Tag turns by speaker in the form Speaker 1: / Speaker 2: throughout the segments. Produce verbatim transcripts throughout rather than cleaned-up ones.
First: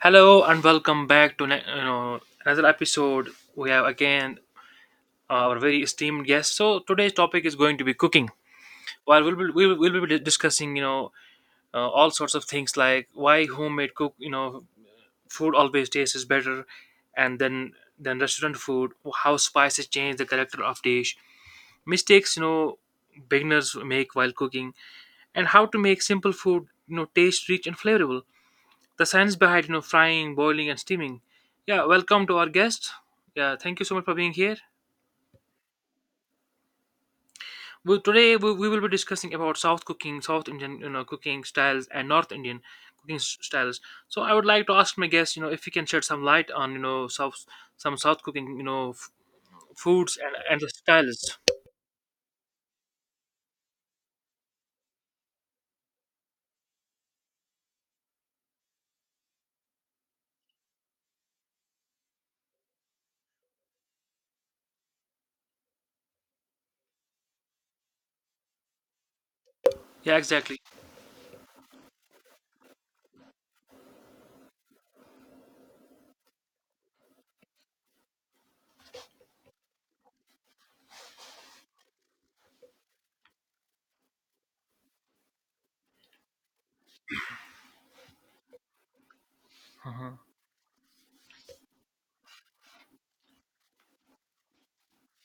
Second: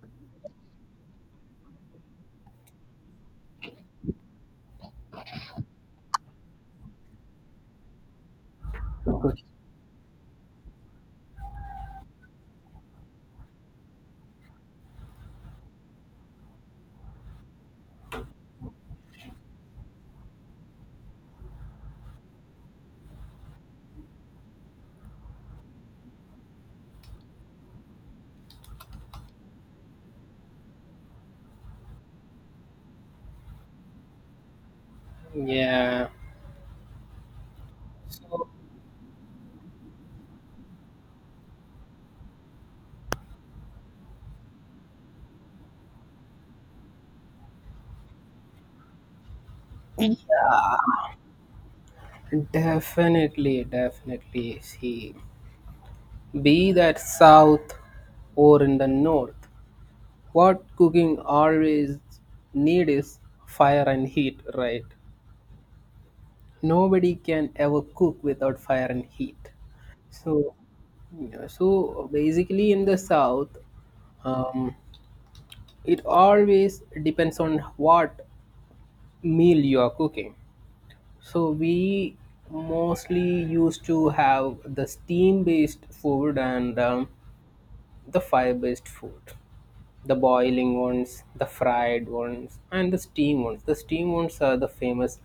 Speaker 1: Hello and welcome back to ne- you know, another episode. We have again our very esteemed guest. So today's topic is going to be cooking. While we'll be, we will we'll be discussing, you know, uh, all sorts of things like why homemade cook, you know, food always tastes better, and then than restaurant food. How spices change the character of dish. Mistakes, you know, beginners make while cooking, and how to make simple food, you know, taste rich and flavorful. The science behind, you know, frying, boiling and steaming. Yeah, welcome to our guest. Yeah, thank you so much for being here.
Speaker 2: Yeah,
Speaker 1: we, today
Speaker 2: so
Speaker 1: we, we will be discussing about south cooking, south indian, you know, cooking styles and north indian cooking s- styles So I would like to ask my guest, you know, if he can shed some light on, you know, south some south cooking, you know, f- foods and, and the styles.
Speaker 2: definitely, definitely. See, be that south or in the north, what cooking always need is fire and heat, right? Nobody can ever cook without fire and heat.
Speaker 1: Yeah,
Speaker 2: So,
Speaker 1: exactly.
Speaker 2: yeah, so basically in the south, um, it always depends on what meal you are cooking. So we mostly used to have the steam-based food and um, the fire-based food,
Speaker 1: Uh-huh.
Speaker 2: the boiling ones, the fried ones, and the steam ones. The steam ones are the famous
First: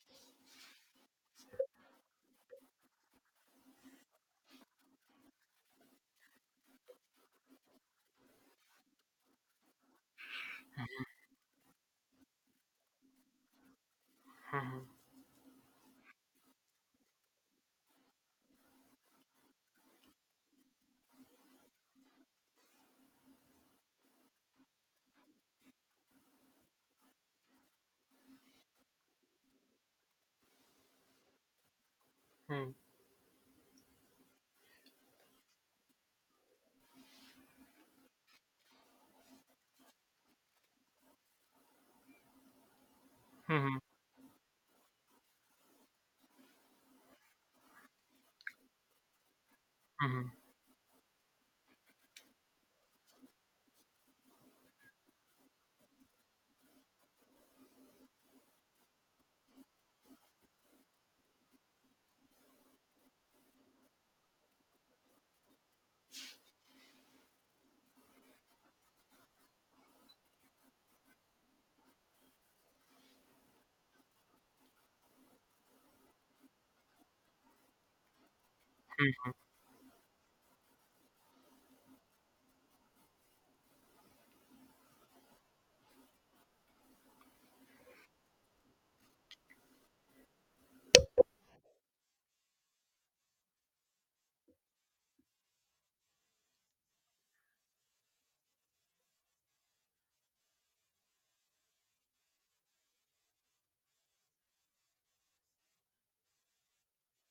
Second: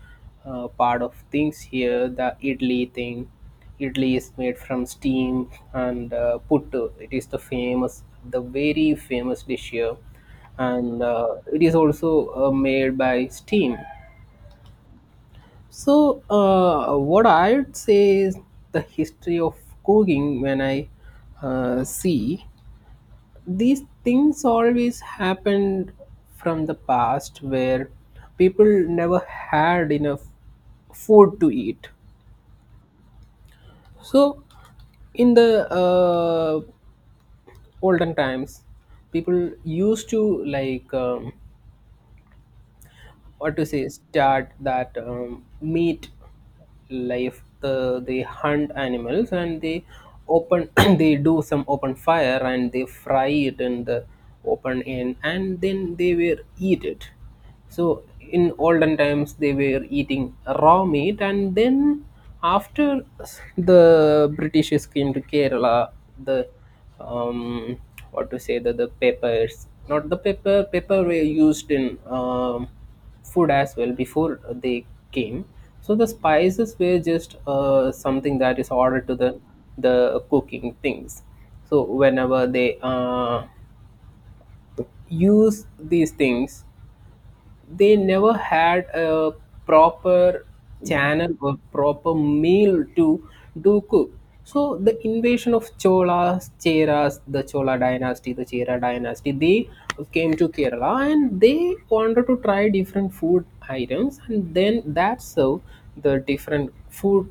Speaker 2: uh, part of things here. The idli thing, idli is made from steam and uh, puttu. It is the famous, the very famous dish here, and uh, it is also uh, made by steam. So, uh, what I'd say is the history of cooking when I uh, see these things always happened from the past where people never had enough food to eat.
Speaker 1: Mm.
Speaker 2: So, in the uh, olden times, people used to like um, what to
Speaker 1: Mhm.
Speaker 2: say start that um, meat life the they hunt animals and they
Speaker 1: Mhm.
Speaker 2: open they do some open fire and they fry it in the open end and then they will eat it. So in olden times they were eating raw meat, and then after the British came to Kerala, the um, what to say the, the peppers not the pepper pepper were used in um, food as well before they came. So the spices were just uh, something that is ordered to the the cooking things. So whenever they uh, use these things, they never had a proper channel or proper meal to do cook. So the invasion of Cholas, Cheras, the Chola dynasty, the Chera dynasty, they came to Kerala and they wanted to try different food items, and then that's how the different food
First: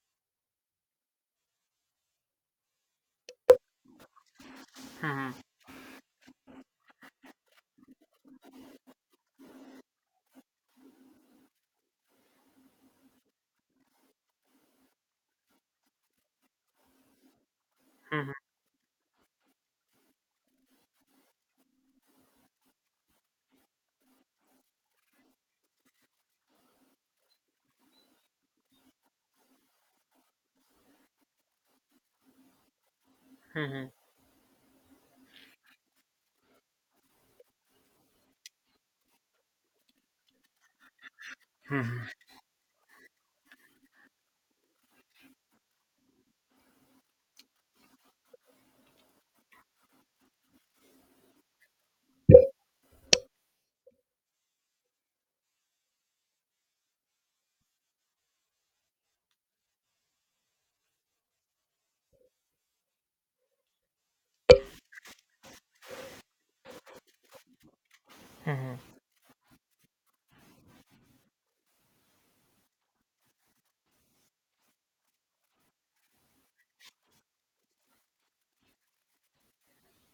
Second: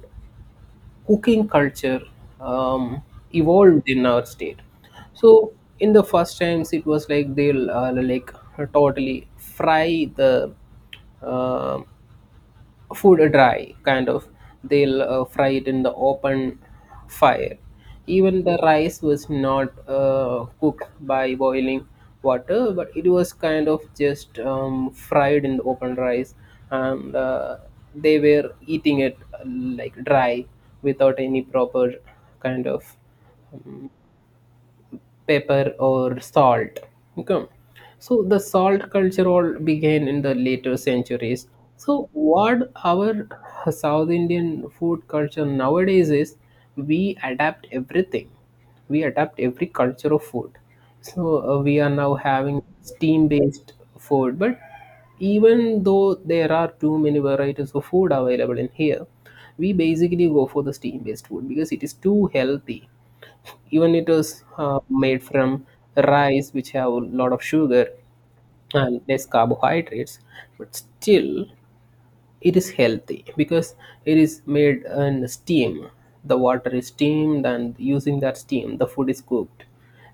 Speaker 2: cooking culture um, evolved in our state.
Speaker 1: Mhm.
Speaker 2: So in the first times, it was like they'll uh, like totally fry the uh, food, dry kind of. They'll uh, fry it in the open fire.
Speaker 1: Mhm.
Speaker 2: Even the rice was not uh, cooked by boiling water, but it was kind of just um, fried in the open rice, and uh, they were eating it uh, like dry, without any proper kind of
Speaker 1: Mhm.
Speaker 2: pepper or salt. Okay, so the salt culture all began in the later centuries. So
Speaker 1: Mhm.
Speaker 2: what our South Indian food culture nowadays is, we adapt everything. We adapt every culture of food. So uh, we are now having steam based food, but even though there are too many varieties of food available in here, we basically go for the steam based food because it is too healthy. Even it was uh, made from rice, which have a lot of sugar
Speaker 1: Mhm.
Speaker 2: and less carbohydrates, but still it is healthy because it is made in steam. The water is steamed, and using that steam, the food is cooked.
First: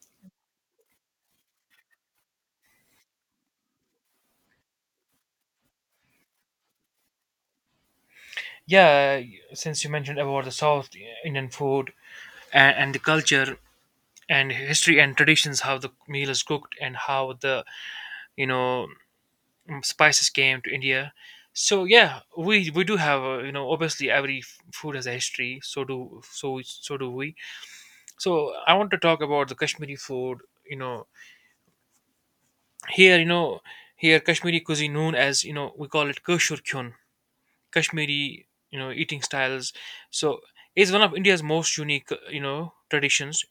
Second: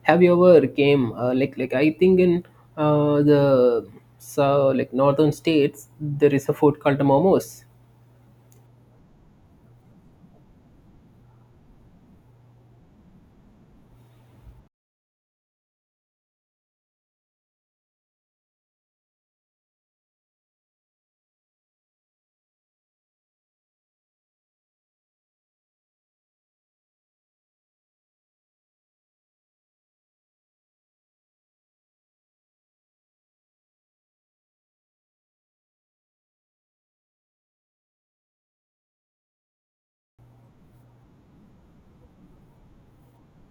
Speaker 2: Have you ever came uh, like like I think in uh, the so like northern states there is a food called momos.
Speaker 1: yeah y- since you mentioned about the south indian food and, and the culture and history and traditions, how the meal is cooked and how the, you know mm, spices came to India. So yeah, we we do have a, you know, obviously every f- food has a history, so do so so do we. So I want to talk about the kashmiri food. You know, here, you know, here kashmiri cuisine known as, you know, we call it kashur kyun, kashmiri, you know, eating styles. So it's one of india's most unique, you know, traditions.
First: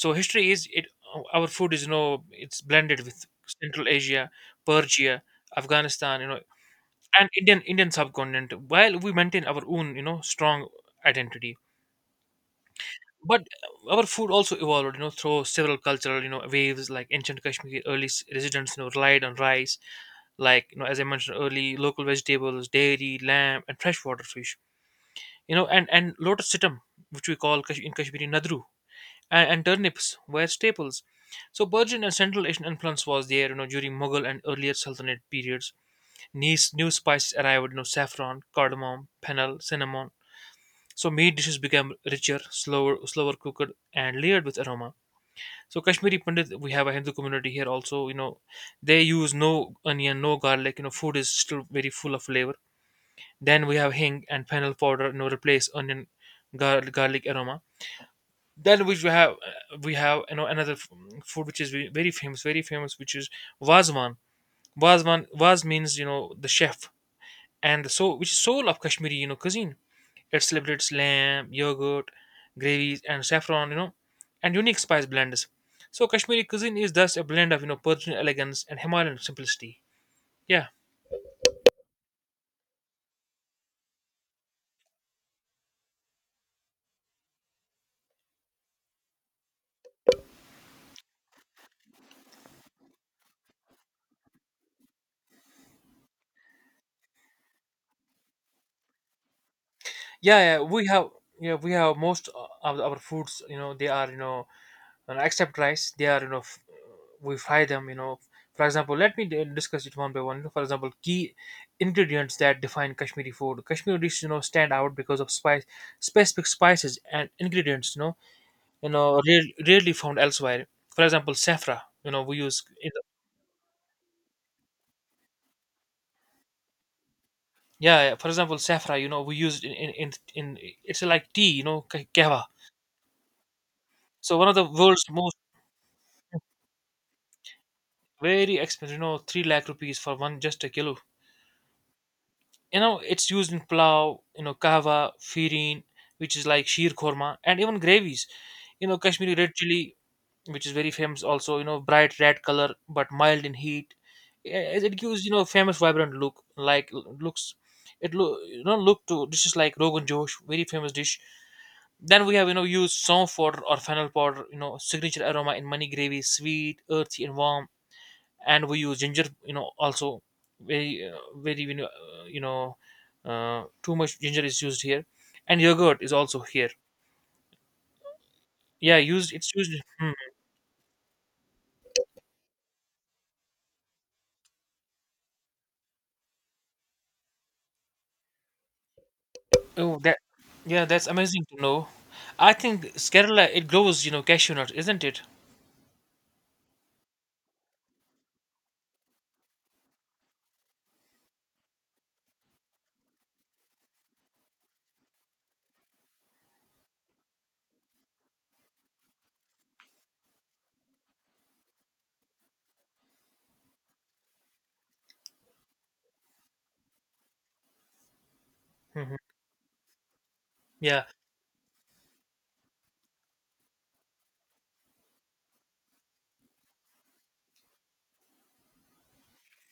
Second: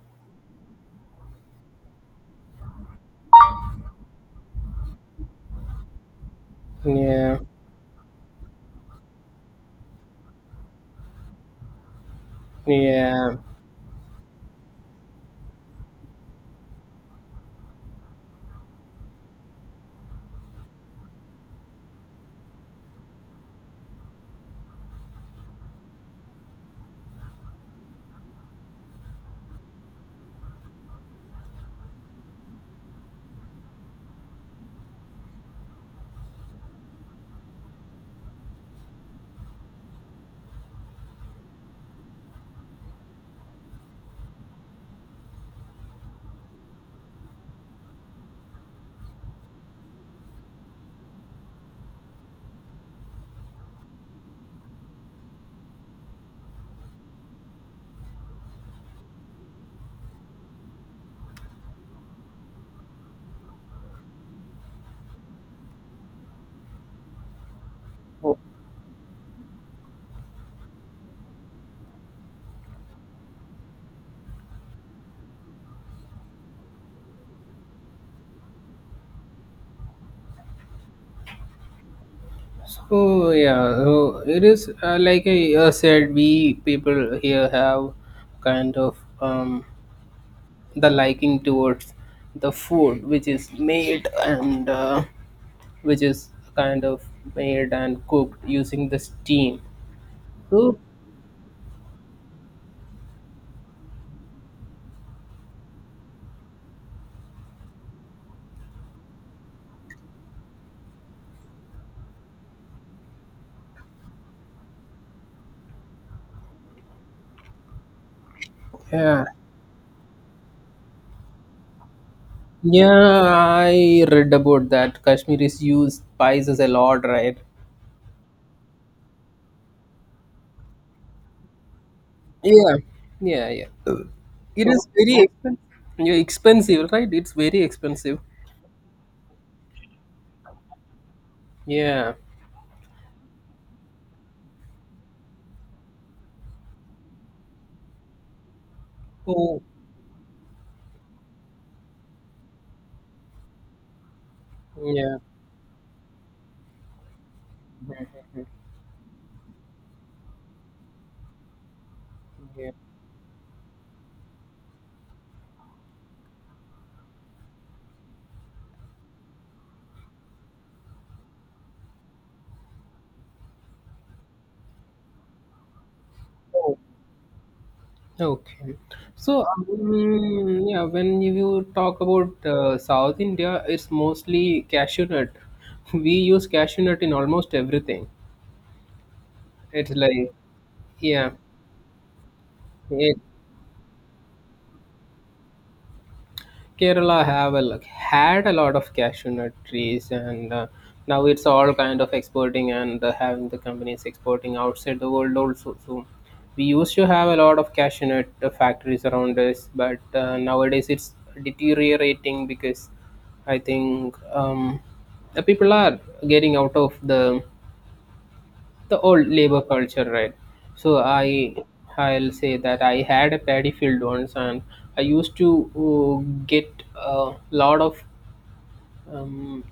Speaker 1: So history is it, our food is, you know, it's blended with central asia, persia, afghanistan, you know, and
Speaker 2: Yeah,
Speaker 1: indian indian subcontinent, while we maintain our own, you know, strong identity.
Speaker 2: yeah.
Speaker 1: But our food also evolved, you know, through several cultural, you know, waves like ancient Kashmiri early s- residents, you know, relied on rice, like, you know, as I mentioned, early local vegetables, dairy, lamb and freshwater fish, you know, and and lotus situm, which we call Kash- in kashmiri nadru, and, and turnips were staples. So Persian and Central Asian influence was there, you know, during Mughal and earlier Sultanate periods. New, new spices arrived, you know, saffron, cardamom, fennel, cinnamon. So meat dishes became richer, slower, slower cooked, and layered with aroma. So Kashmiri Pandit, we have a Hindu community here also. You know, they use no onion, no garlic. You know, food is still very full of flavor. Then we have hing and fennel powder. You know, replace onion, gar- garlic aroma. Then, which we have, uh, we have, you know, another f- food which is ve- very famous, very famous which is wazwan. Wazwan, waz means, you know, the chef and the soul, which is soul of kashmiri, you know, cuisine. It celebrates lamb, yogurt, gravies and saffron, you know, and unique spice blends. So kashmiri cuisine is thus a blend of, you know, persian elegance and himalayan simplicity. Yeah.
Speaker 2: So yeah, so it is uh, like I uh, said, we people here have kind of um, the liking towards the food which is made and uh, which is kind of made and cooked using the steam.
Speaker 1: Yeah, yeah,
Speaker 2: So
Speaker 1: we have. Yeah, we have most of our foods, you know, they are, you know, and except rice, they are, you know, f- we fry them, you know. For example, let me d- discuss it one by one. For example, key ingredients that define kashmiri food, kashmiri dishes, you know, stand out because of spice specific spices and ingredients, you know, you know,
Speaker 2: yeah,
Speaker 1: rare, rarely found elsewhere. For example, saffron, you know, we use in the,
Speaker 2: yeah, I read about that. Kashmiris use spices a lot, right?
Speaker 1: yeah, yeah, for example, saffron, you know, we use in in, in in, it's like tea, you know, ka- kahwa.
Speaker 2: Yeah, yeah, yeah.
Speaker 1: So one of the
Speaker 2: It is
Speaker 1: world's
Speaker 2: very
Speaker 1: most
Speaker 2: expensive. Yeah, expensive, right? It's very expensive.
Speaker 1: very expensive, you know, three lakh rupees for one, just a kilo.
Speaker 2: Yeah.
Speaker 1: You know, it's used in pulao, you know, kahwa, firin, which is like sheer korma, and even gravies, you know. Kashmiri red
Speaker 2: Oh.
Speaker 1: chili, which is very famous also, you know, bright red color but mild in heat. Eh, as it
Speaker 2: Yeah,
Speaker 1: gives, you know, famous vibrant look like looks it look you know look to dishes like rogan josh, very famous dish. Then we have, you know,
Speaker 2: yeah.
Speaker 1: used some powder or fennel powder, you know, signature aroma in many gravies, sweet, earthy and warm. And we use ginger, you know, also, very uh, very, you know, uh, you know uh, too much ginger is used here. And yogurt is also here.
Speaker 2: Oh, okay.
Speaker 1: Yeah, used,
Speaker 2: So,
Speaker 1: it's used. Hmm.
Speaker 2: um, yeah, when you talk about uh, South India, it's mostly cashew nut. We use cashew nut in almost everything. It's
Speaker 1: Oh, that.
Speaker 2: like,
Speaker 1: Yeah, that's
Speaker 2: yeah,
Speaker 1: amazing to know. I think s-
Speaker 2: yeah,
Speaker 1: kerala, it grows, you know, cashew nuts, isn't it?
Speaker 2: Kerala have a, lo- had a lot of cashew nut trees, and uh, now it's all kind of exporting and uh, having the companies exporting outside the world also. So we used to have a lot of cashew nut uh, factories around us, but uh, nowadays it's deteriorating because I think um, the people are getting out of the the
Speaker 1: Hmm.
Speaker 2: old labor culture, right? So
Speaker 1: Yeah.
Speaker 2: I I'll say that I had a paddy field once, and I used to uh, get a lot of um,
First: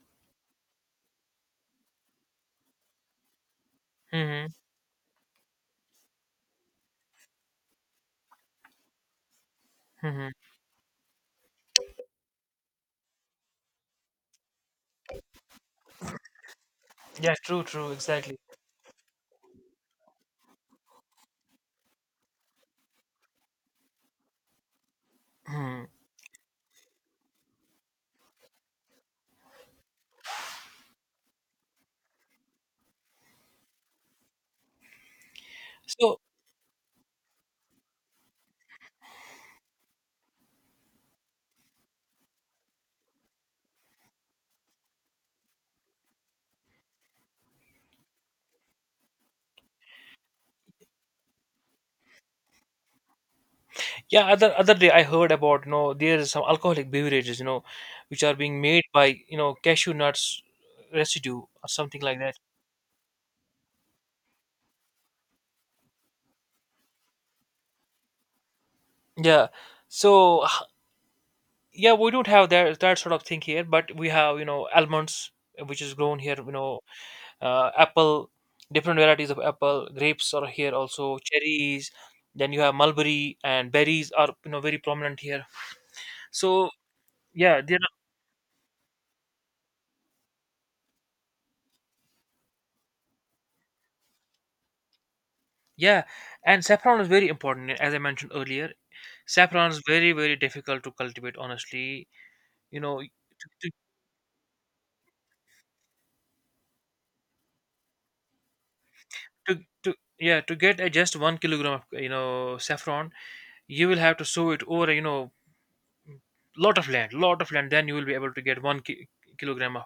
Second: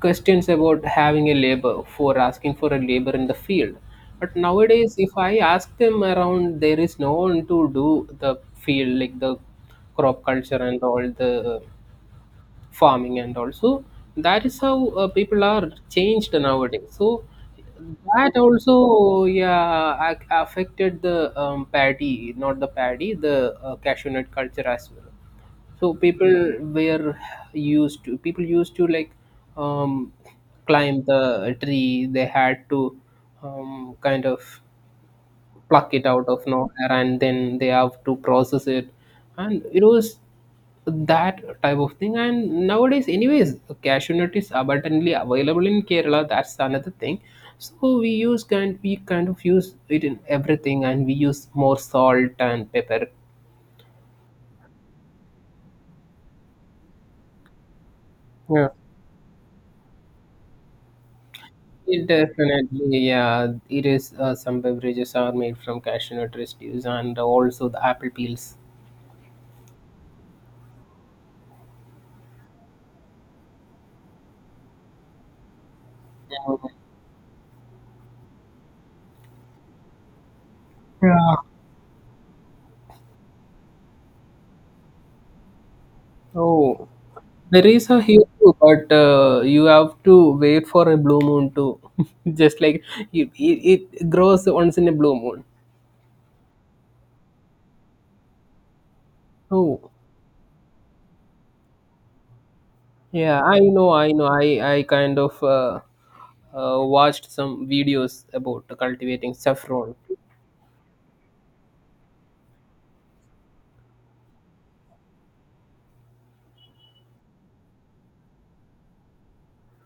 Speaker 2: questions about having a labor, for asking for a labor in the field. But
Speaker 1: Hmm.
Speaker 2: nowadays, if I ask them around, there is no one to do the field, like the crop
Speaker 1: Hmm.
Speaker 2: culture and all the farming, and also that is how uh, people are changed nowadays. So
Speaker 1: Yeah, true, true, exactly.
Speaker 2: that also, yeah, ac- affected the um, paddy, not the paddy, the uh, cashew nut culture as well.
Speaker 1: Hmm.
Speaker 2: So people were used to people used to like um, climb the tree. They had to um, kind of pluck it
Speaker 1: So
Speaker 2: out of nowhere, and then they have to process it, and it was that type of thing. And nowadays anyways cashew nut is abundantly available in Kerala, that's another thing. So we use kind we kind of use it in everything, and we use more salt and pepper.
Speaker 1: yeah, other, other day I heard about, you know, there is some alcoholic beverages, you know, which are being
Speaker 2: Yeah,
Speaker 1: made by, you know, cashew nuts residue or something
Speaker 2: it
Speaker 1: like that.
Speaker 2: definitely, yeah, it is uh, some beverages are made from cashew nut residues and also the apple peels.
Speaker 1: Yeah. So h- yeah, we don't have that that sort of thing here, but we have, you know, almonds, uh, which is grown here. You know, uh, apple, different varieties of apple, grapes are here also, cherries. Then you have mulberry and berries are, you know, very prominent here. So
Speaker 2: Oh,
Speaker 1: yeah,
Speaker 2: there
Speaker 1: there
Speaker 2: is
Speaker 1: are.
Speaker 2: a here too, but uh, you have to wait for a blue moon too. Just like it, it, it grows once in a blue moon.
Speaker 1: Yeah, and saffron is very important, eh, as I mentioned earlier. Saffron is
Speaker 2: Oh,
Speaker 1: very very difficult to cultivate. Honestly, you know,
Speaker 2: yeah,
Speaker 1: to,
Speaker 2: I
Speaker 1: to,
Speaker 2: know, I know. I, I kind of uh, uh, watched some videos about cultivating
Speaker 1: to, to
Speaker 2: saffron.
Speaker 1: yeah to get uh, just one kilogram of, you know, saffron. You will have to sow it over, eh, you know, lot of land lot of land, then you will be able to get one ki- kilogram of.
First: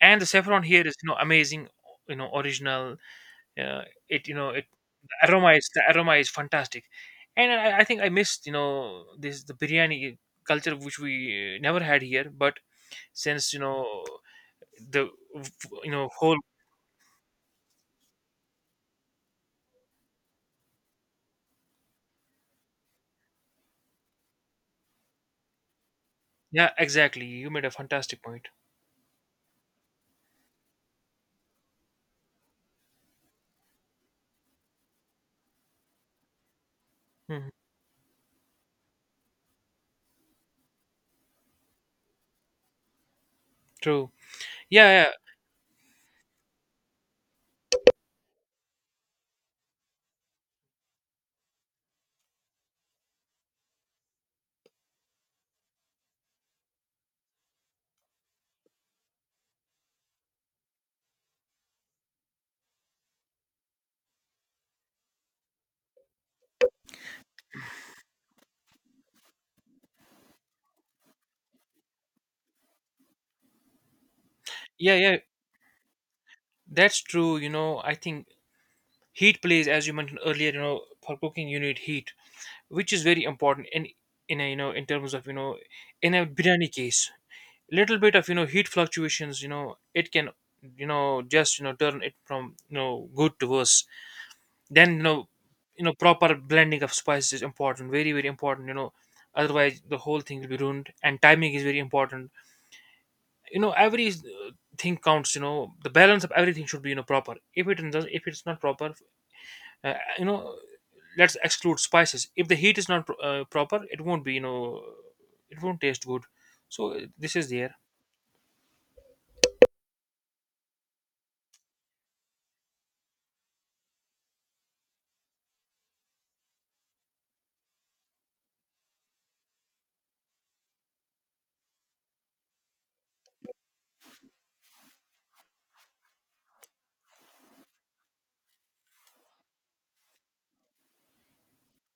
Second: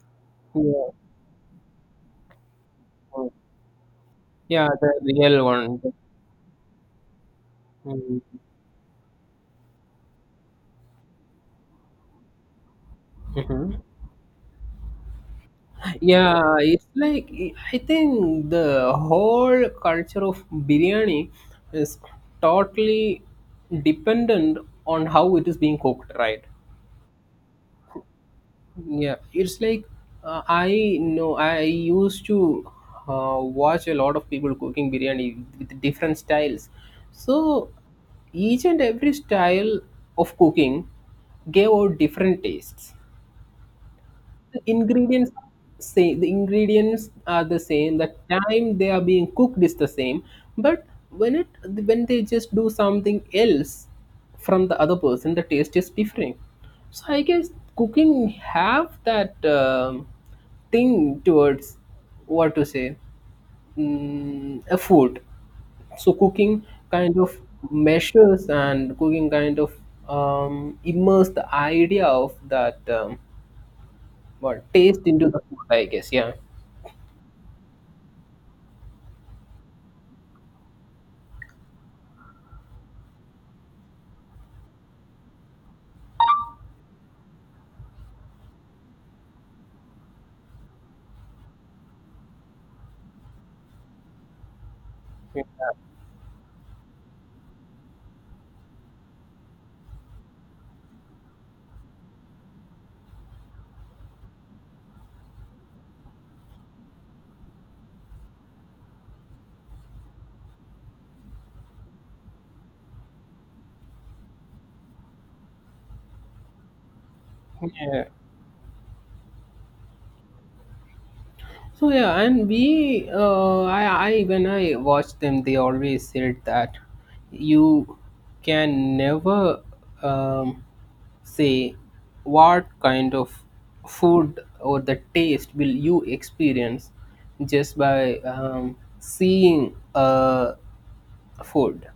Speaker 1: And the saffron here
Speaker 2: Yeah,
Speaker 1: is, you know, amazing, you know, original, uh, it you know it
Speaker 2: yeah, the real
Speaker 1: aroma is
Speaker 2: one.
Speaker 1: the aroma is fantastic. And I, I think I missed, you know, this, the biryani culture, which we uh, never had here, but since, you
Speaker 2: Mm-hmm.
Speaker 1: know, the, you know, whole.
Speaker 2: Yeah, it's like I think the whole culture of biryani is totally dependent on how it is being cooked, right?
Speaker 1: Yeah, exactly, you made a fantastic point.
Speaker 2: Yeah, it's like uh, I know I used to uh, watch a lot of people cooking biryani with different styles.
Speaker 1: Hmm.
Speaker 2: So each and every style of cooking gave out different tastes.
Speaker 1: True.
Speaker 2: The
Speaker 1: Yeah, yeah.
Speaker 2: ingredients Say the ingredients are the same, the time they are being cooked is the same, but when it when they just do something else from the other person, the taste is different. So I guess cooking have that um, thing towards what to say mm, a food. So cooking kind of measures, and cooking kind of um, immerse the idea of that. Um, what?
Speaker 1: Yeah,
Speaker 2: Taste
Speaker 1: yeah,
Speaker 2: into the food, I guess. Yeah.
Speaker 1: that's true. You know, I think heat plays, as you mentioned earlier, you know, for cooking you need heat, which is very important in in a, you know, in terms of, you know, in a biryani case, little bit of, you know, heat fluctuations, you know, it can, you know, just, you know, turn it from, you know, good to worse. Then, you know, you know, proper blending of spices is important, very very important, you know, otherwise the whole thing will be ruined. And timing is very important, you know. Every uh, thing counts, you know. The balance of everything should be, you know, proper. If it does, if it's not proper, uh, you know, let's exclude spices, if the heat is not pro- uh, proper, it won't be, you know, it won't taste good. So uh, this is there.
Speaker 2: Yeah. So yeah, and we, uh, I, I when I watched them, they always said that you can never um, say what kind of food or the taste will you experience just by um, seeing a food.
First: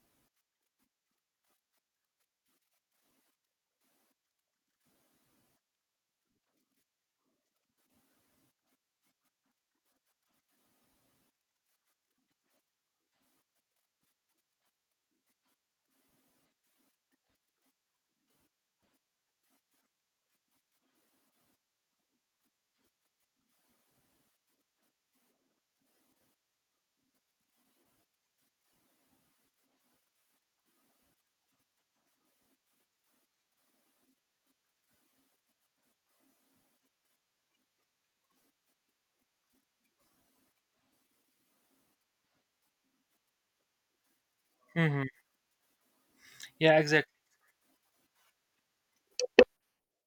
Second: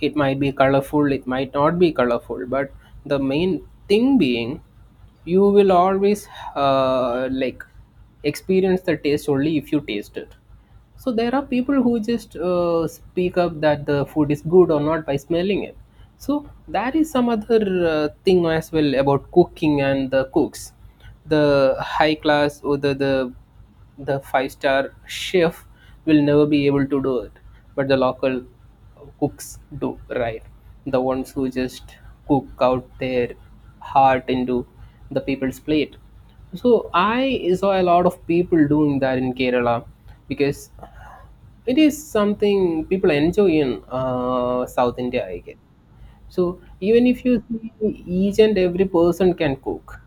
Speaker 2: It might be colorful, it might not be colorful, but the main thing being you will always uh, like experience the taste only if you taste it. So there are people who just uh, speak up that the food is good or not by smelling it. So that is some other uh, thing as well about cooking and the cooks. The high class, or the, the the five star chef will never be able to do it, but the local cooks do, right? The ones who just cook out their heart into the people's plate. So I saw a lot of people doing that in Kerala, because it is something people enjoy in uh, South
Speaker 1: Hmm.
Speaker 2: India, I guess. So
Speaker 1: Yeah,
Speaker 2: even
Speaker 1: exactly.
Speaker 2: if you see, each and every person can cook,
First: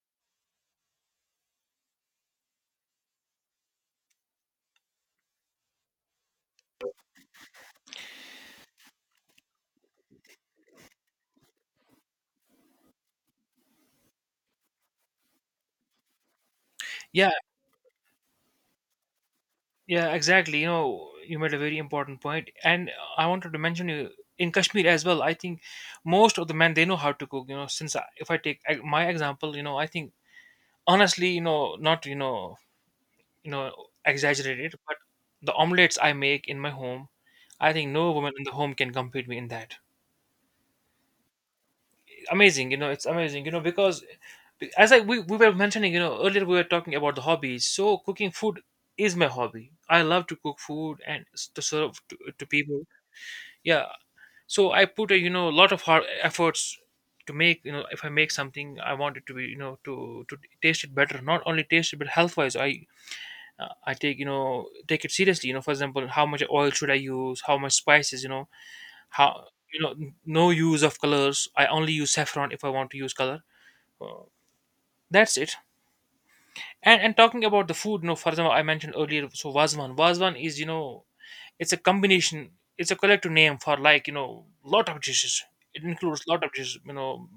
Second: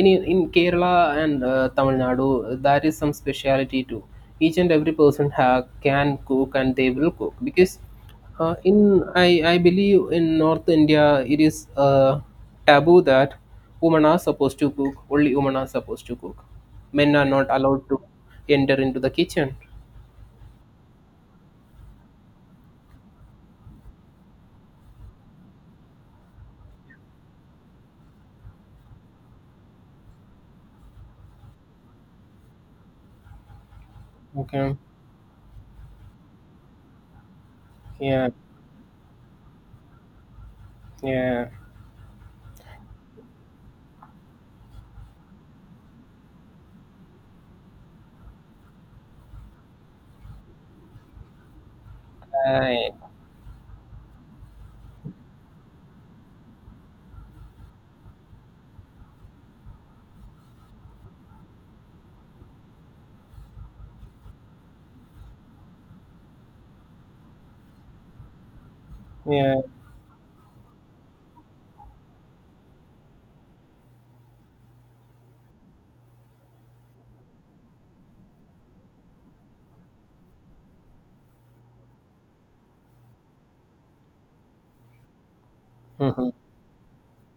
Speaker 2: in in Kerala and uh, Tamil Nadu. That is some speciality too. Each and every person ha- can cook, and they will cook. Because uh, in I, I believe in North India it is uh, taboo that women are supposed to cook only women are supposed to cook, men are
Speaker 1: Yeah,
Speaker 2: not allowed to enter into the kitchen.
Speaker 1: yeah, exactly. You know, you made a very important point. And i wanted to mention, you, in kashmir as well, I think most of the men, they know how to cook, you know. Since I, if i take uh, my example, you know, I think honestly, you know, not, you know, you know,
Speaker 2: Okay.
Speaker 1: exaggerated, but the omelets I make in my home, I think no
Speaker 2: Yeah,
Speaker 1: woman in the home can compete me in that.
Speaker 2: yeah.
Speaker 1: Amazing, you know, it's amazing, you know, because Be- As I we, we were mentioning, you know, earlier we were talking about the hobbies. So cooking food is my hobby. I love to cook food and s- to serve to, to people.
Speaker 2: Right.
Speaker 1: Yeah. So I put a, you know, a lot of hard efforts to make, you know, if I make something, I want it to be, you know, to to taste it better. Not only taste it but health wise. I uh, I take, you know, take it seriously. You know, for example, how much oil should I use? How much spices? You know how,
Speaker 2: Yeah.
Speaker 1: you know, n- no use of colors. I only use saffron if I want to use color. Uh, that's it. And and talking about the food, you know, for example, I mentioned earlier, so Vazwan. Vazwan is, you know, it's a combination, it's a collective name for, like, you know, lot of dishes, it includes
Speaker 2: Hmm.
Speaker 1: lot of dishes, you know,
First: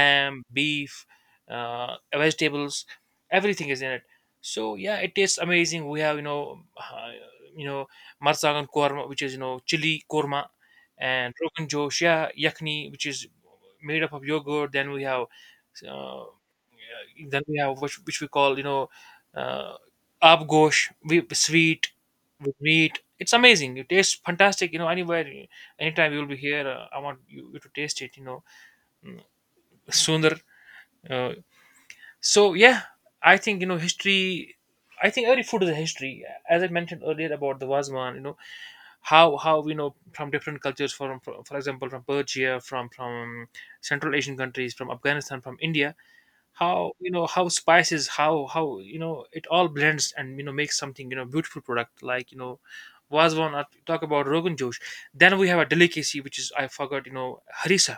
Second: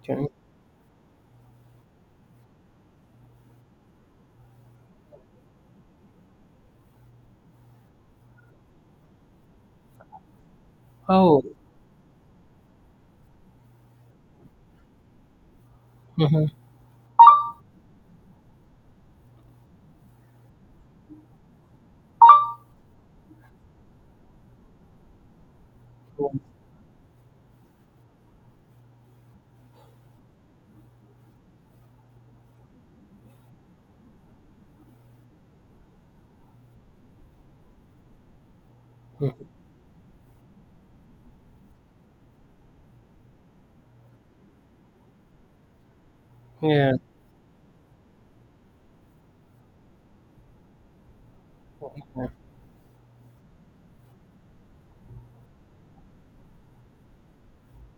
Speaker 2: Okay.
Speaker 1: beef, uh, vegetables, everything is in it. So yeah, it tastes amazing. We have, you know, uh, you know marsangan korma, which is, you know, chili korma, and
Speaker 2: Oh.
Speaker 1: rogan josh, yeah, yakni, which is made up of yogurt. Then we have, uh,
Speaker 2: Hmm.
Speaker 1: then we have, which, which we call, you know, uh, abgosh, we sweet with meat. It's amazing. It tastes fantastic. You know, anywhere, anytime you'll be here, uh, I want you, you to taste it. You know, mm, sooner. Uh, so yeah, I think, you know, history. I think every food is a history, as I mentioned earlier about the Wazman. You know, how how you know from different cultures, from for, for example, from Persia, from from Central Asian countries, from Afghanistan, from India, how
Speaker 2: Yeah.
Speaker 1: you know how spices how how you know it all blends and you know makes something, you know beautiful product like you know was one. I talk about rogan josh. Then we have a delicacy which is, I forgot, you know harissa.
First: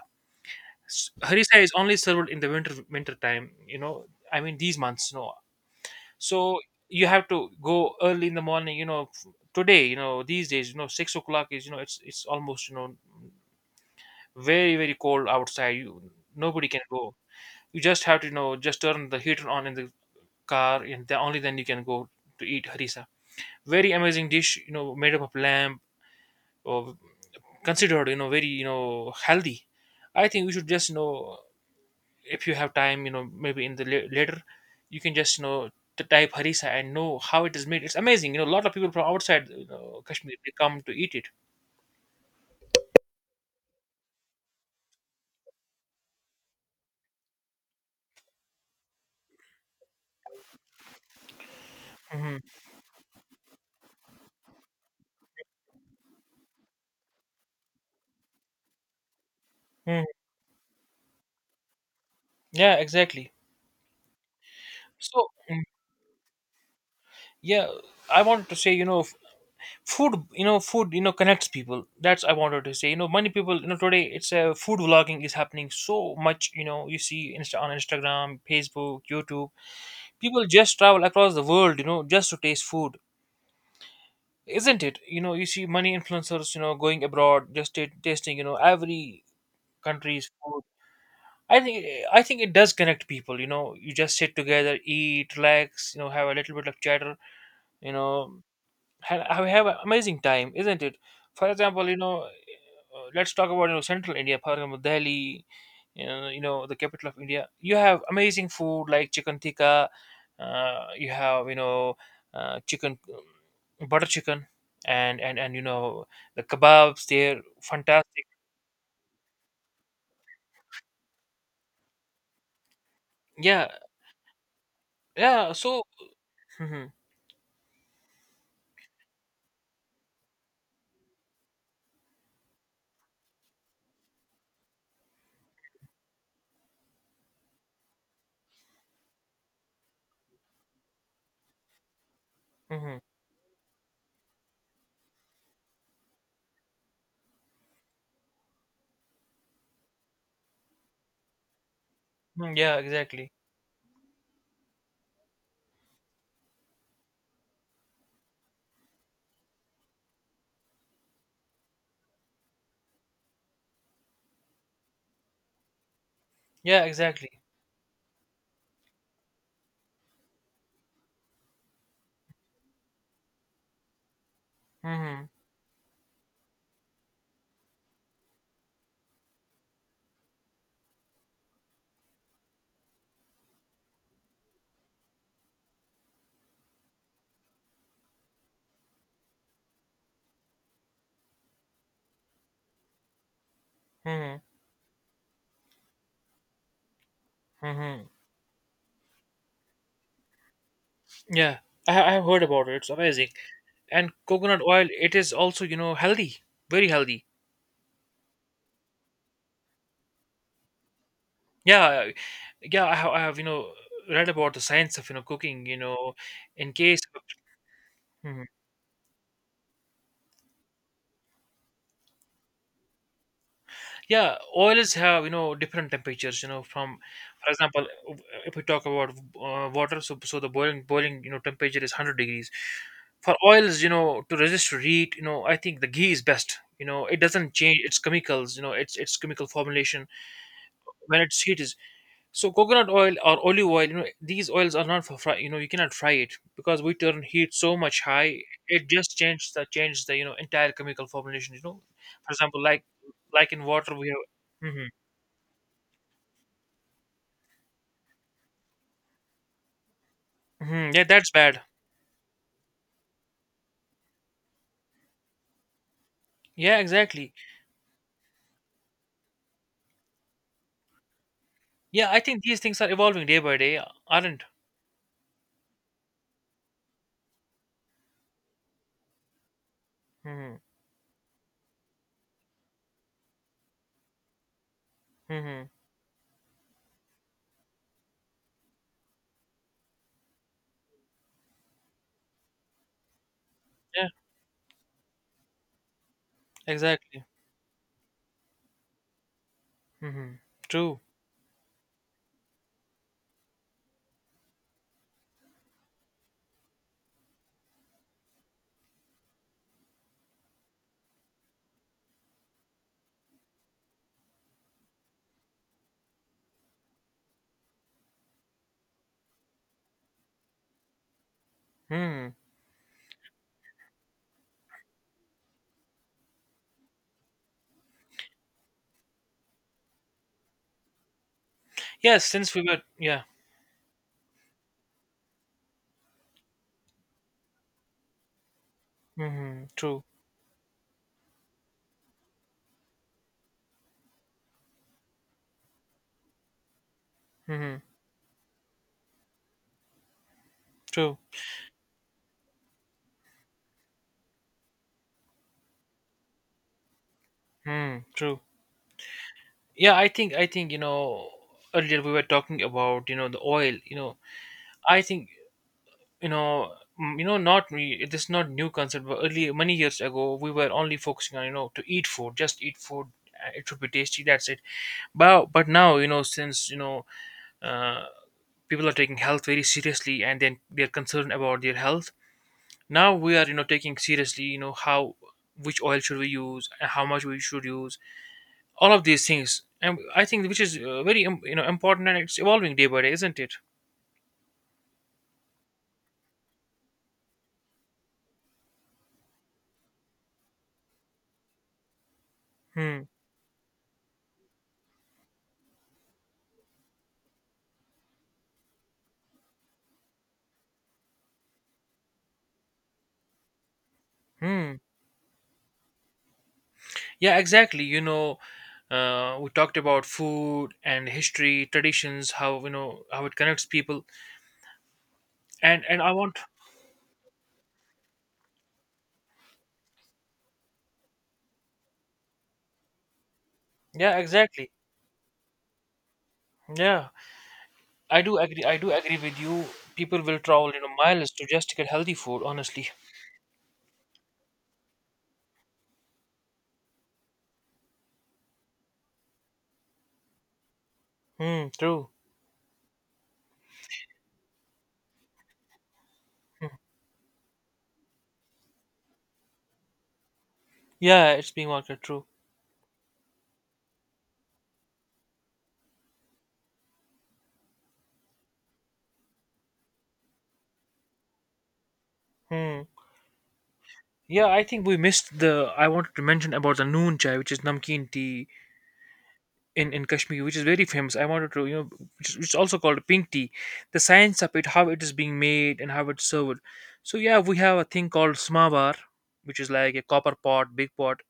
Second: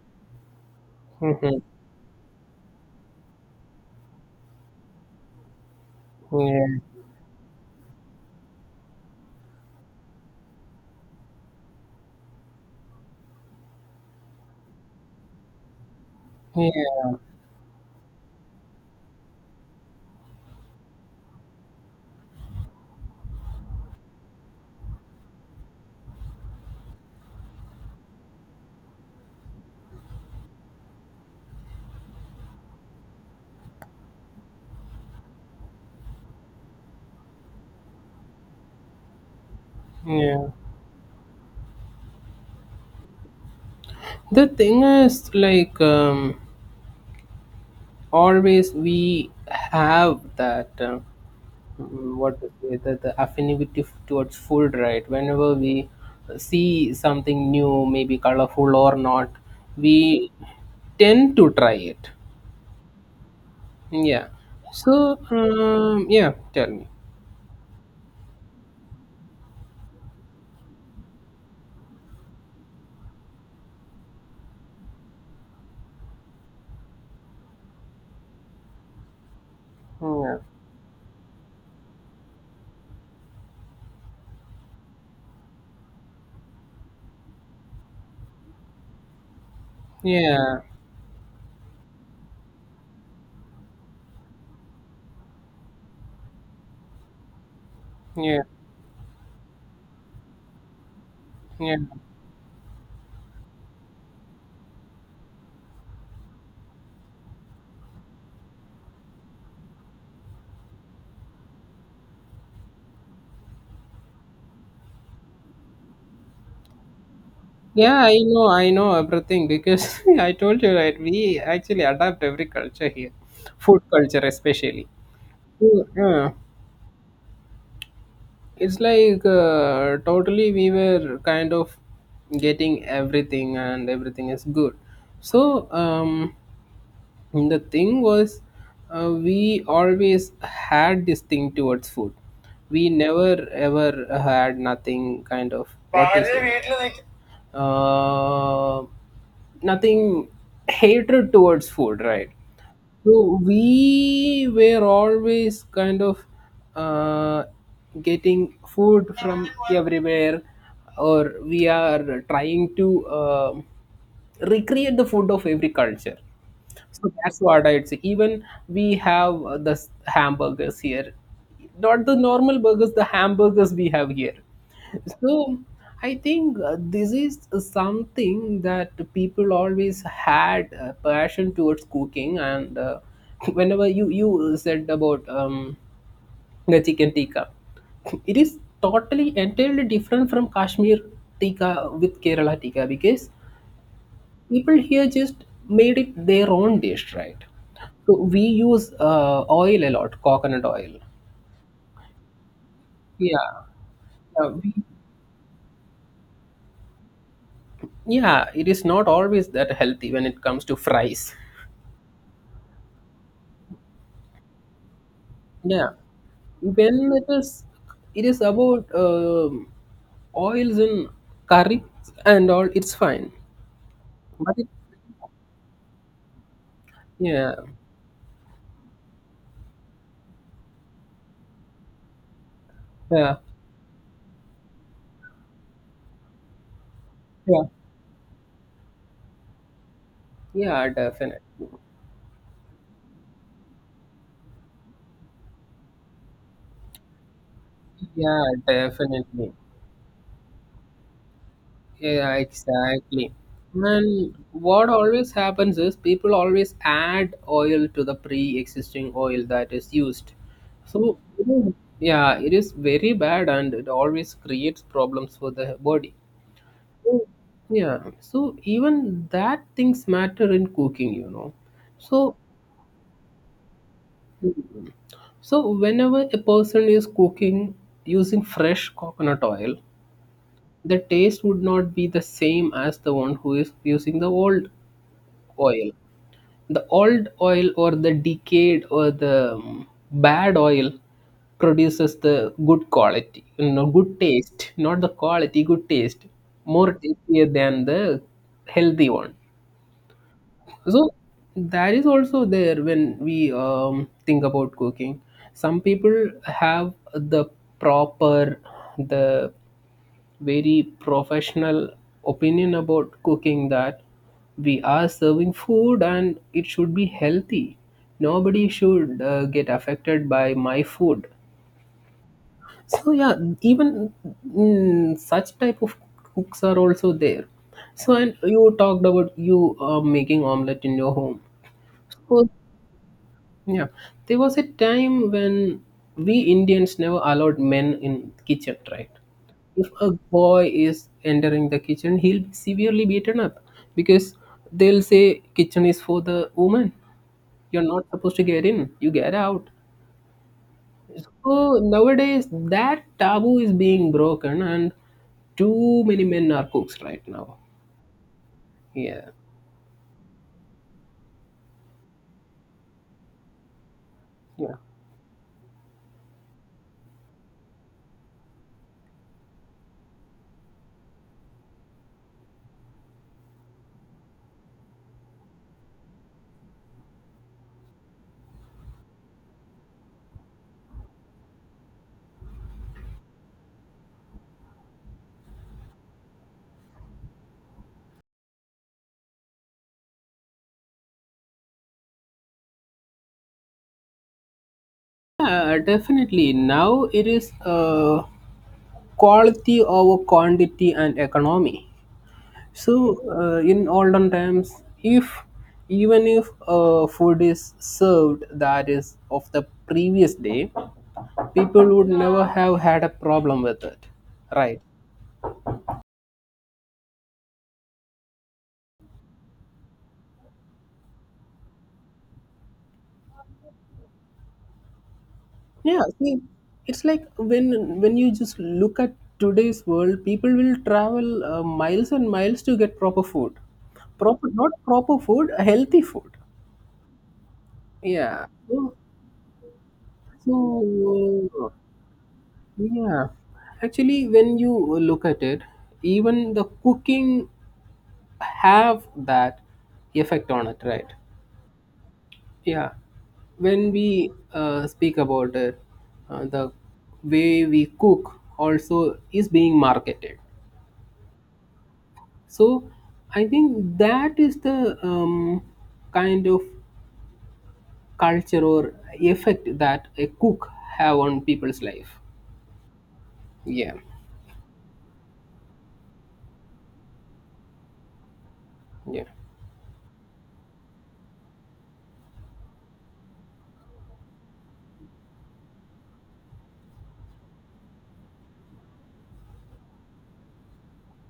Speaker 1: S- Harissa
Speaker 2: Mhm.
Speaker 1: is only served in the winter winter time, you know I mean these months, you know so
Speaker 2: Yeah.
Speaker 1: you have to go early in the morning. You know f- today, you know these days, you know six o'clock is, you know it's it's almost, you know very very cold outside. You Nobody can
Speaker 2: Yeah.
Speaker 1: go. You just have to, you know just turn the heater on in the car, and the, only then you can go to eat harissa. Very amazing dish, you know, made up of lamb, or considered, you know, very you know healthy. I think we should just, you know, if you have time, you know, maybe in the la- later, you can just you know to type harissa and know how it is made. It's amazing, you know. A lot of people from outside, you know, Kashmir,
Speaker 2: Yeah.
Speaker 1: they come to eat it.
Speaker 2: The thing is, like, um, always we have that, uh, mm,
Speaker 1: Hmm.
Speaker 2: what to say, the, the affinity f- towards food, right? Whenever we see something new, maybe colorful or not,
Speaker 1: Hmm.
Speaker 2: we tend to try it.
Speaker 1: Yeah, exactly.
Speaker 2: Yeah. So,
Speaker 1: So mm,
Speaker 2: um, yeah, tell me.
Speaker 1: yeah, I wanted to say, you know, food, you know food you know connects people. That's I wanted to say, you know many people, you know today, it's a food vlogging is happening so much, you know you see Insta- on Instagram, Facebook, YouTube,
Speaker 2: Yeah.
Speaker 1: people just travel across the world, you know just to taste food, isn't it? You know you see many influencers, you know going abroad just t- tasting, you know every country's
Speaker 2: Yeah.
Speaker 1: food. I think I think it does connect people. You know you just sit together, eat, relax, you know have a little bit of chatter, you know
Speaker 2: Yeah.
Speaker 1: have, have an amazing time, isn't it? For
Speaker 2: Yeah.
Speaker 1: example, you know uh, let's talk about, you know central India, for example, Delhi, uh, you know the capital of India. You have amazing food like chicken tikka. Uh, you have, you know uh, chicken, um, butter chicken, and and and you know the kebabs. They're
Speaker 2: Yeah, I
Speaker 1: fantastic.
Speaker 2: know, I know everything because I told you right. We actually adapt every culture here,
Speaker 1: Yeah,
Speaker 2: food culture especially.
Speaker 1: yeah. So.
Speaker 2: Mm, yeah,
Speaker 1: Hmm.
Speaker 2: it's like uh, totally we were kind of getting everything, and everything is good. So um, the thing was, uh, we always had this thing towards food. We
Speaker 1: Hmm.
Speaker 2: never ever had nothing, kind of what is it? uh, Nothing hatred towards food, right?
Speaker 1: Yeah, exactly.
Speaker 2: So we were always kind of uh, getting food from everywhere, or we are trying to um recreate the food of every culture.
Speaker 1: Yeah,
Speaker 2: So that's
Speaker 1: exactly.
Speaker 2: what I'd say. Even we have uh, the s- hamburgers here, not the normal burgers, the hamburgers we have here.
Speaker 1: Hmm.
Speaker 2: So I think uh, this is something that people always had a passion towards cooking. And uh, whenever you you said about um, the chicken tikka, it is totally entirely different from Kashmir tikka with Kerala tikka because
Speaker 1: Hmm.
Speaker 2: people here just made it their own dish, right?
Speaker 1: Hmm.
Speaker 2: So we use uh, oil a lot, coconut oil.
Speaker 1: Yeah, I I have heard about it. It's amazing.
Speaker 2: Yeah,
Speaker 1: And
Speaker 2: Uh,
Speaker 1: coconut
Speaker 2: we,
Speaker 1: oil, it is also, you know healthy, very healthy.
Speaker 2: yeah. It is not always that healthy when it comes to fries.
Speaker 1: Yeah, yeah, I have, I have, you know, read about the science of, you know, cooking, you
Speaker 2: Yeah,
Speaker 1: know, in case
Speaker 2: when
Speaker 1: of,
Speaker 2: it is, it is
Speaker 1: mhm,
Speaker 2: about um oils in curry and all. It's fine,
Speaker 1: yeah,
Speaker 2: but it,
Speaker 1: oils have, you know, different temperatures, you know, from, for
Speaker 2: yeah,
Speaker 1: example, if we talk about uh, water. So, so the boiling, boiling, you know, temperature is one hundred degrees. For
Speaker 2: yeah,
Speaker 1: oils, you know, to resist to heat, you know, I think the ghee is best. You know, it doesn't
Speaker 2: yeah,
Speaker 1: change its chemicals, you know, its its chemical formulation
Speaker 2: yeah,
Speaker 1: when
Speaker 2: definitely,
Speaker 1: its heat is. So coconut oil or olive oil, you know, these oils are not for fry. You know, you cannot fry it because we turn heat so much high.
Speaker 2: yeah,
Speaker 1: It just changes
Speaker 2: definitely.
Speaker 1: the changes the you know entire chemical formulation. You know, for
Speaker 2: Yeah,
Speaker 1: example, like
Speaker 2: exactly.
Speaker 1: like in water we have.
Speaker 2: And what
Speaker 1: Hmm.
Speaker 2: always happens is people always add oil to the pre-existing oil that is used.
Speaker 1: Hmm. Yeah,
Speaker 2: So,
Speaker 1: that's
Speaker 2: you
Speaker 1: bad.
Speaker 2: know, yeah, it is very bad and it always creates problems for the body.
Speaker 1: Yeah,
Speaker 2: So,
Speaker 1: exactly.
Speaker 2: yeah, so even that things matter in cooking, you know.
Speaker 1: Yeah, I
Speaker 2: So,
Speaker 1: think these things are evolving day by day, aren't?
Speaker 2: so whenever a person is cooking using fresh coconut oil,
Speaker 1: Hmm.
Speaker 2: the taste would not be the same as the one who is using the old
Speaker 1: Hmm.
Speaker 2: oil. The old oil or the decayed or the um, bad oil produces the good quality, you know,
Speaker 1: Yeah,
Speaker 2: good taste, not the quality, good taste, more
Speaker 1: exactly.
Speaker 2: tastier than the healthy one.
Speaker 1: Hmm. True.
Speaker 2: So that is also there when we um, think about cooking. Some people have the proper, the very professional opinion about cooking that we are serving food and it should be healthy. Nobody should uh, get affected by my food.
Speaker 1: Hmm.
Speaker 2: So yeah, even mm, such type of cooks are also there. So and you talked about you uh, making omelette in your home.
Speaker 1: Yes,
Speaker 2: So
Speaker 1: since we were, yeah.
Speaker 2: yeah, there was a time when we Indians never allowed men in kitchen, right?
Speaker 1: Hmm.
Speaker 2: If
Speaker 1: True.
Speaker 2: a boy is entering the kitchen, he'll be severely beaten up because they'll say kitchen is for the woman.
Speaker 1: Hmm.
Speaker 2: You're not supposed to get in. You get out.
Speaker 1: True.
Speaker 2: So nowadays that taboo is being broken, and too many men are cooks right now.
Speaker 1: Hmm. True.
Speaker 2: Yeah,
Speaker 1: Yeah, I think I think you know earlier we were talking about, you know the oil. You know,
Speaker 2: yeah.
Speaker 1: I think, you know mm, you know not me, this is not new concept. But earlier many years ago, we were only focusing on, you know to eat food, just eat food. uh, It should be tasty. That's it. But but now, you know since you know uh, people are taking health very seriously, and then they're concerned about their health. Now we are, you know taking seriously, you know how which oil should we use and how much we should use, all of these things. And I think which is uh, very im- you know important, and it's evolving day by day, isn't it?
Speaker 2: Yeah, definitely. Now it is uh, quality over quantity and economy. So,
Speaker 1: Hmm.
Speaker 2: uh, in olden times, if even if uh, food is served that is of the previous day, people would never have had a problem with it,
Speaker 1: Hmm.
Speaker 2: right?
Speaker 1: Yeah, exactly. You know uh, we talked about food and history, traditions, how, you know how it connects people. and
Speaker 2: Yeah,
Speaker 1: and I
Speaker 2: see,
Speaker 1: want.
Speaker 2: it's like when when you just look at today's world, people will travel uh, miles and miles to get proper food,
Speaker 1: Yeah,
Speaker 2: proper,
Speaker 1: exactly.
Speaker 2: not proper food, healthy food.
Speaker 1: Yeah, i do
Speaker 2: Yeah.
Speaker 1: agree i do
Speaker 2: So,
Speaker 1: agree with you. People will travel, you know miles, to
Speaker 2: so
Speaker 1: just get healthy food, honestly.
Speaker 2: yeah, actually, when you look at it, even the cooking have that effect on it, right?
Speaker 1: Hmm. True.
Speaker 2: Yeah, when we uh, speak about it, uh, the way we cook also is being marketed.
Speaker 1: Yeah, it's being marketed. True.
Speaker 2: So I think that is the um, kind of culture or effect that a cook have on people's life.
Speaker 1: Hmm.
Speaker 2: Yeah,
Speaker 1: Yeah, I think we missed the, I wanted to mention about the noon chai, which is namkeen tea
Speaker 2: yeah.
Speaker 1: in in Kashmir, which is very famous. I wanted to, you know, which is, which is also called pink tea. The science of it, how it is being made, and how it's served. So yeah, we have a thing called smavar, which is like a copper pot, big pot,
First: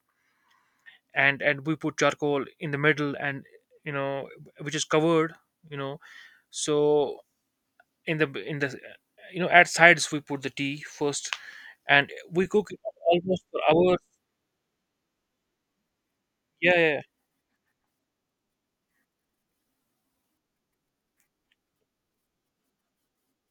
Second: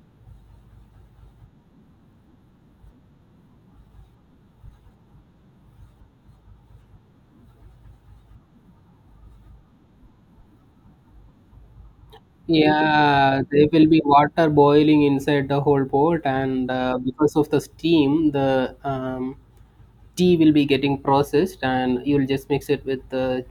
Speaker 1: and and we put charcoal in the middle, and you know, which is covered, you know. So in the in the you know at sides we put the tea first, and we cook it
Speaker 2: Yeah,
Speaker 1: almost for
Speaker 2: there will
Speaker 1: hours.
Speaker 2: be water boiling inside the whole pot, and
Speaker 1: Yeah, yeah,
Speaker 2: uh,
Speaker 1: yeah.
Speaker 2: because of the steam, the um, tea will be getting processed, and you'll just mix it with the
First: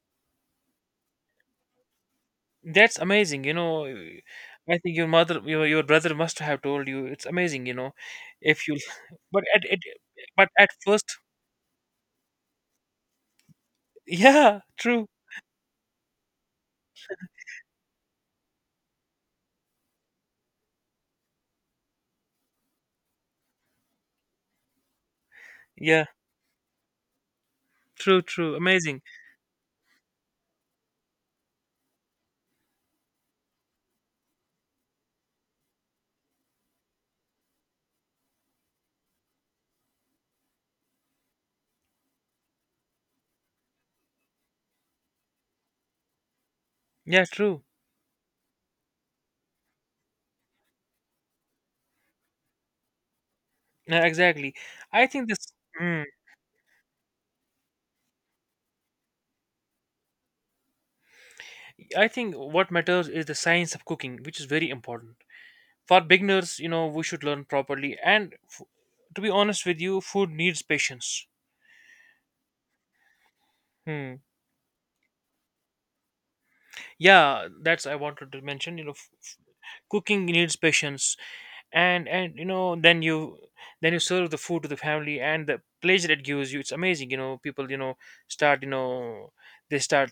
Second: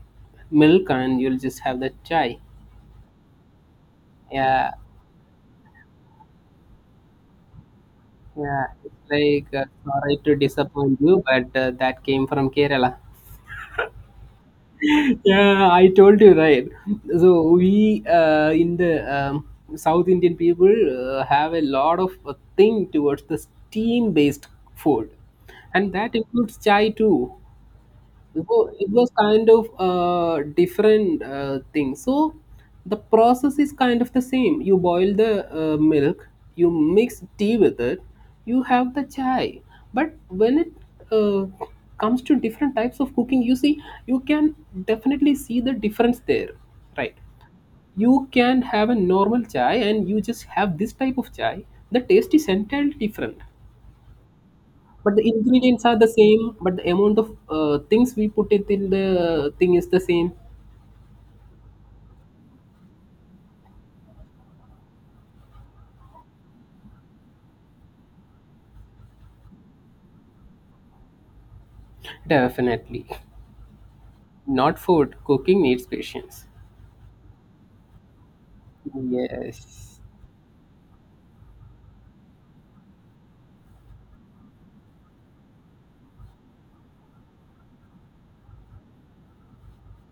Speaker 2: milk, and you'll just have the chai.
Speaker 1: That's amazing, you know.
Speaker 2: Yeah,
Speaker 1: I think your mother, your your brother must have told you. It's amazing, you know,
Speaker 2: yeah.
Speaker 1: if you.
Speaker 2: It's
Speaker 1: But
Speaker 2: like
Speaker 1: at
Speaker 2: uh,
Speaker 1: it,
Speaker 2: sorry to
Speaker 1: but at
Speaker 2: disappoint
Speaker 1: first,
Speaker 2: you, but uh, that came from Kerala.
Speaker 1: yeah, true,
Speaker 2: Yeah, I told you right. So we uh, in the um, South Indian people uh, have a lot of uh, thing towards the steam based food, and
Speaker 1: yeah,
Speaker 2: that includes chai too.
Speaker 1: true, true,
Speaker 2: So it
Speaker 1: amazing,
Speaker 2: was kind of uh, different uh, thing. So the process is kind of the same. You boil the uh, milk, you mix tea with it, you have the chai. But when it uh, comes to different types of cooking, you see, you can definitely see the difference there, right?
Speaker 1: yeah, true,
Speaker 2: You can have a normal chai and you just have this type of chai. The taste is entirely different,
Speaker 1: yeah, exactly. I
Speaker 2: but the
Speaker 1: think this.
Speaker 2: ingredients are
Speaker 1: Mm,
Speaker 2: the same, but the amount of uh, things we put it in the thing is the same.
Speaker 1: I think what matters is the science of cooking, which is very important for beginners. You know, we should learn properly, and f- to be honest with you, food needs patience.
Speaker 2: Definitely.
Speaker 1: Hmm.
Speaker 2: Not food. Cooking needs patience.
Speaker 1: Yeah, that's I wanted to mention. You know, f- f-
Speaker 2: Yes.
Speaker 1: cooking needs patience. And and you know then you, then you serve the food to the family, and the pleasure it gives you, it's amazing. You know people, you know start, you know they start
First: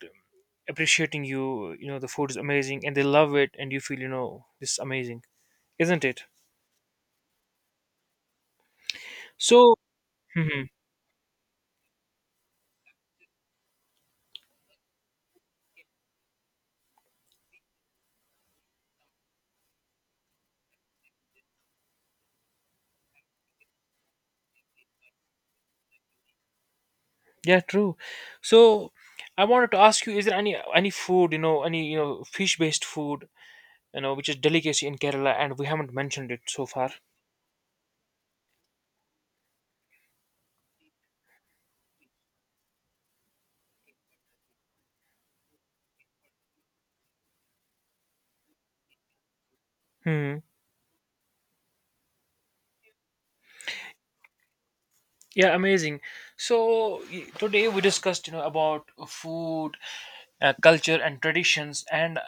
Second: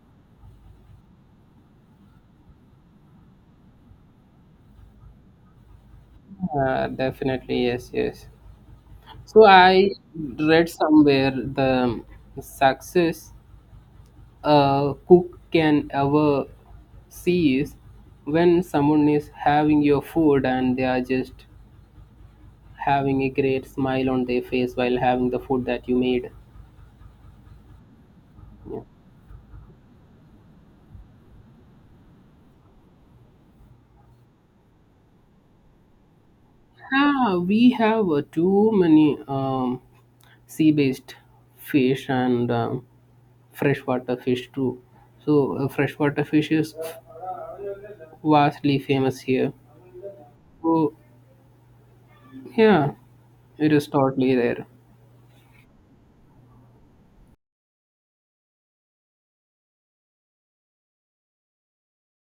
Speaker 1: appreciating you, you know the food is amazing, and they love it, and you feel, you know this is amazing, isn't it?
Speaker 2: Uh, definitely. Yes. Yes. So
Speaker 1: So
Speaker 2: I
Speaker 1: mhm.
Speaker 2: read somewhere the success a cook can ever see is when someone is having your food and they are just having a great smile on their face while having the food that you made.
Speaker 1: Yeah, true.
Speaker 2: Yeah.
Speaker 1: So I wanted to ask you, is there any any food, you know any, you know fish based food, you know which is delicacy in Kerala, and we haven't mentioned it so far.
Speaker 2: Yeah, we have uh, too many um, sea-based fish and um, freshwater fish too. So uh, freshwater fish is vastly famous here. So yeah, it is totally there.
Speaker 1: Yeah, amazing. So y- today we discussed, you know, about uh, food, uh, culture, and traditions, and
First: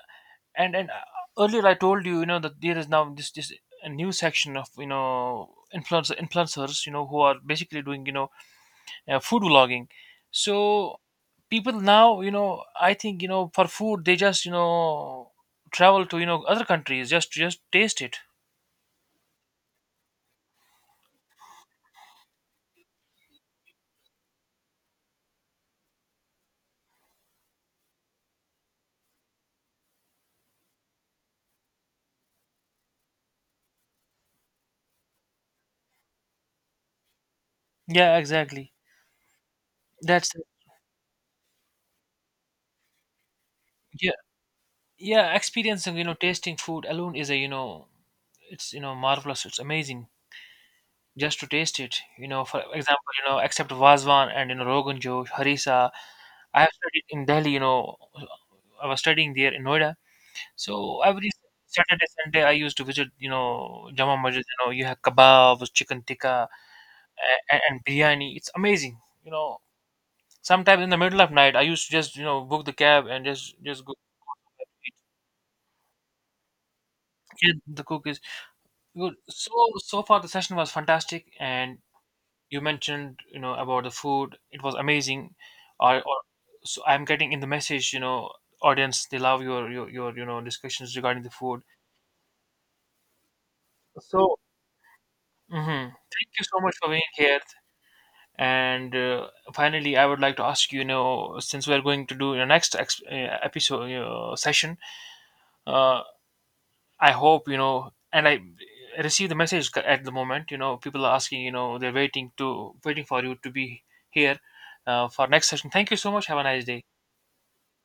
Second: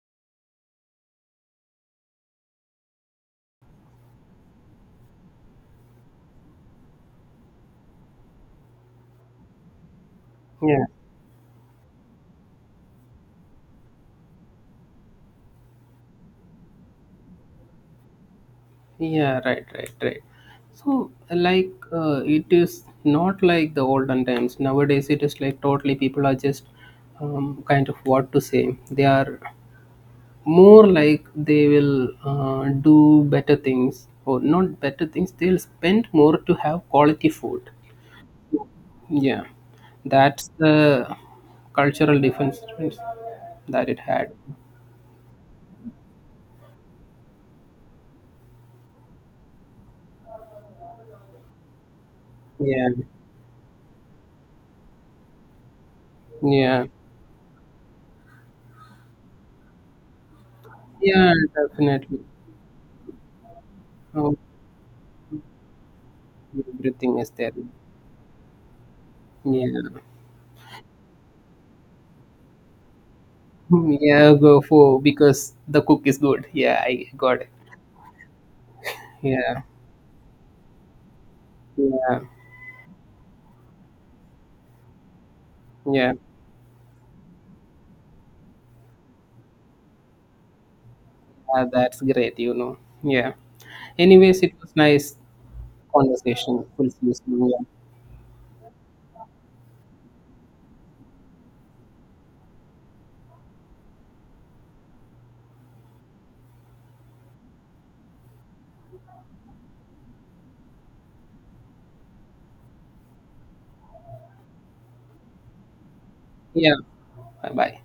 Speaker 1: and and uh, earlier I told you, you know, that there is now this this a new section of, you know influencer influencers, you know, who are basically doing, you know uh, food vlogging.
Speaker 2: Yeah,
Speaker 1: So people now, you know, I think, you know for food, they just, you know travel to, you know other countries, just just taste it.
Speaker 2: yeah, right, right, right. So like uh, it is not like the olden times. Nowadays it is like totally people are just um, kind of what to say. They are more like they will uh, do better things, or not better things, they'll spend more to have quality food.
Speaker 1: Yeah, exactly.
Speaker 2: Yeah,
Speaker 1: That's
Speaker 2: that's the cultural difference that it
Speaker 1: yeah.
Speaker 2: had.
Speaker 1: Yeah, experiencing, you know tasting food alone is a, you know it's, you know marvelous, it's amazing, just to taste it. You know for
Speaker 2: Yeah,
Speaker 1: example, you know except vazwan and, you know rogan josh, harissa, I have
Speaker 2: yeah,
Speaker 1: studied in Delhi. you know I was studying there in Noida. So every
Speaker 2: yeah,
Speaker 1: Saturday,
Speaker 2: definitely.
Speaker 1: Sunday, I used to visit, you know Jama
Speaker 2: Oh,
Speaker 1: Masjid. You know you have kebabs, chicken tikka,
Speaker 2: everything is there.
Speaker 1: and, and biryani. It's amazing, you know
Speaker 2: Yeah,
Speaker 1: sometimes in the middle of night I used to just, you know book the cab and just just go
Speaker 2: yeah, go
Speaker 1: eat.
Speaker 2: for, because the cook is good, yeah, I got it.
Speaker 1: Get the cookies. Good. So
Speaker 2: Yeah,
Speaker 1: so far the session was fantastic, and
Speaker 2: yeah,
Speaker 1: you mentioned, you know about the food. It was amazing. Or,
Speaker 2: yeah.
Speaker 1: or so I'm getting in the message. You know, audience, they love your your, your you know discussions regarding the food.
Speaker 2: Ah, that's great, you know. Yeah,
Speaker 1: So
Speaker 2: anyways, it was nice
Speaker 1: mhm, thank you so
Speaker 2: conversation,
Speaker 1: much for
Speaker 2: will see
Speaker 1: being
Speaker 2: you
Speaker 1: here.
Speaker 2: soon.
Speaker 1: And uh, finally, I would like to ask you. You know, since we are going to do your next ex- uh, episode, you session, uh, I hope, you know, and I received the message c- at the moment. You know, people are asking. You know, they're waiting to waiting for you to be here uh, for next session. Thank you so much. Have a nice
Speaker 2: Yeah.
Speaker 1: day.
Speaker 2: Bye bye.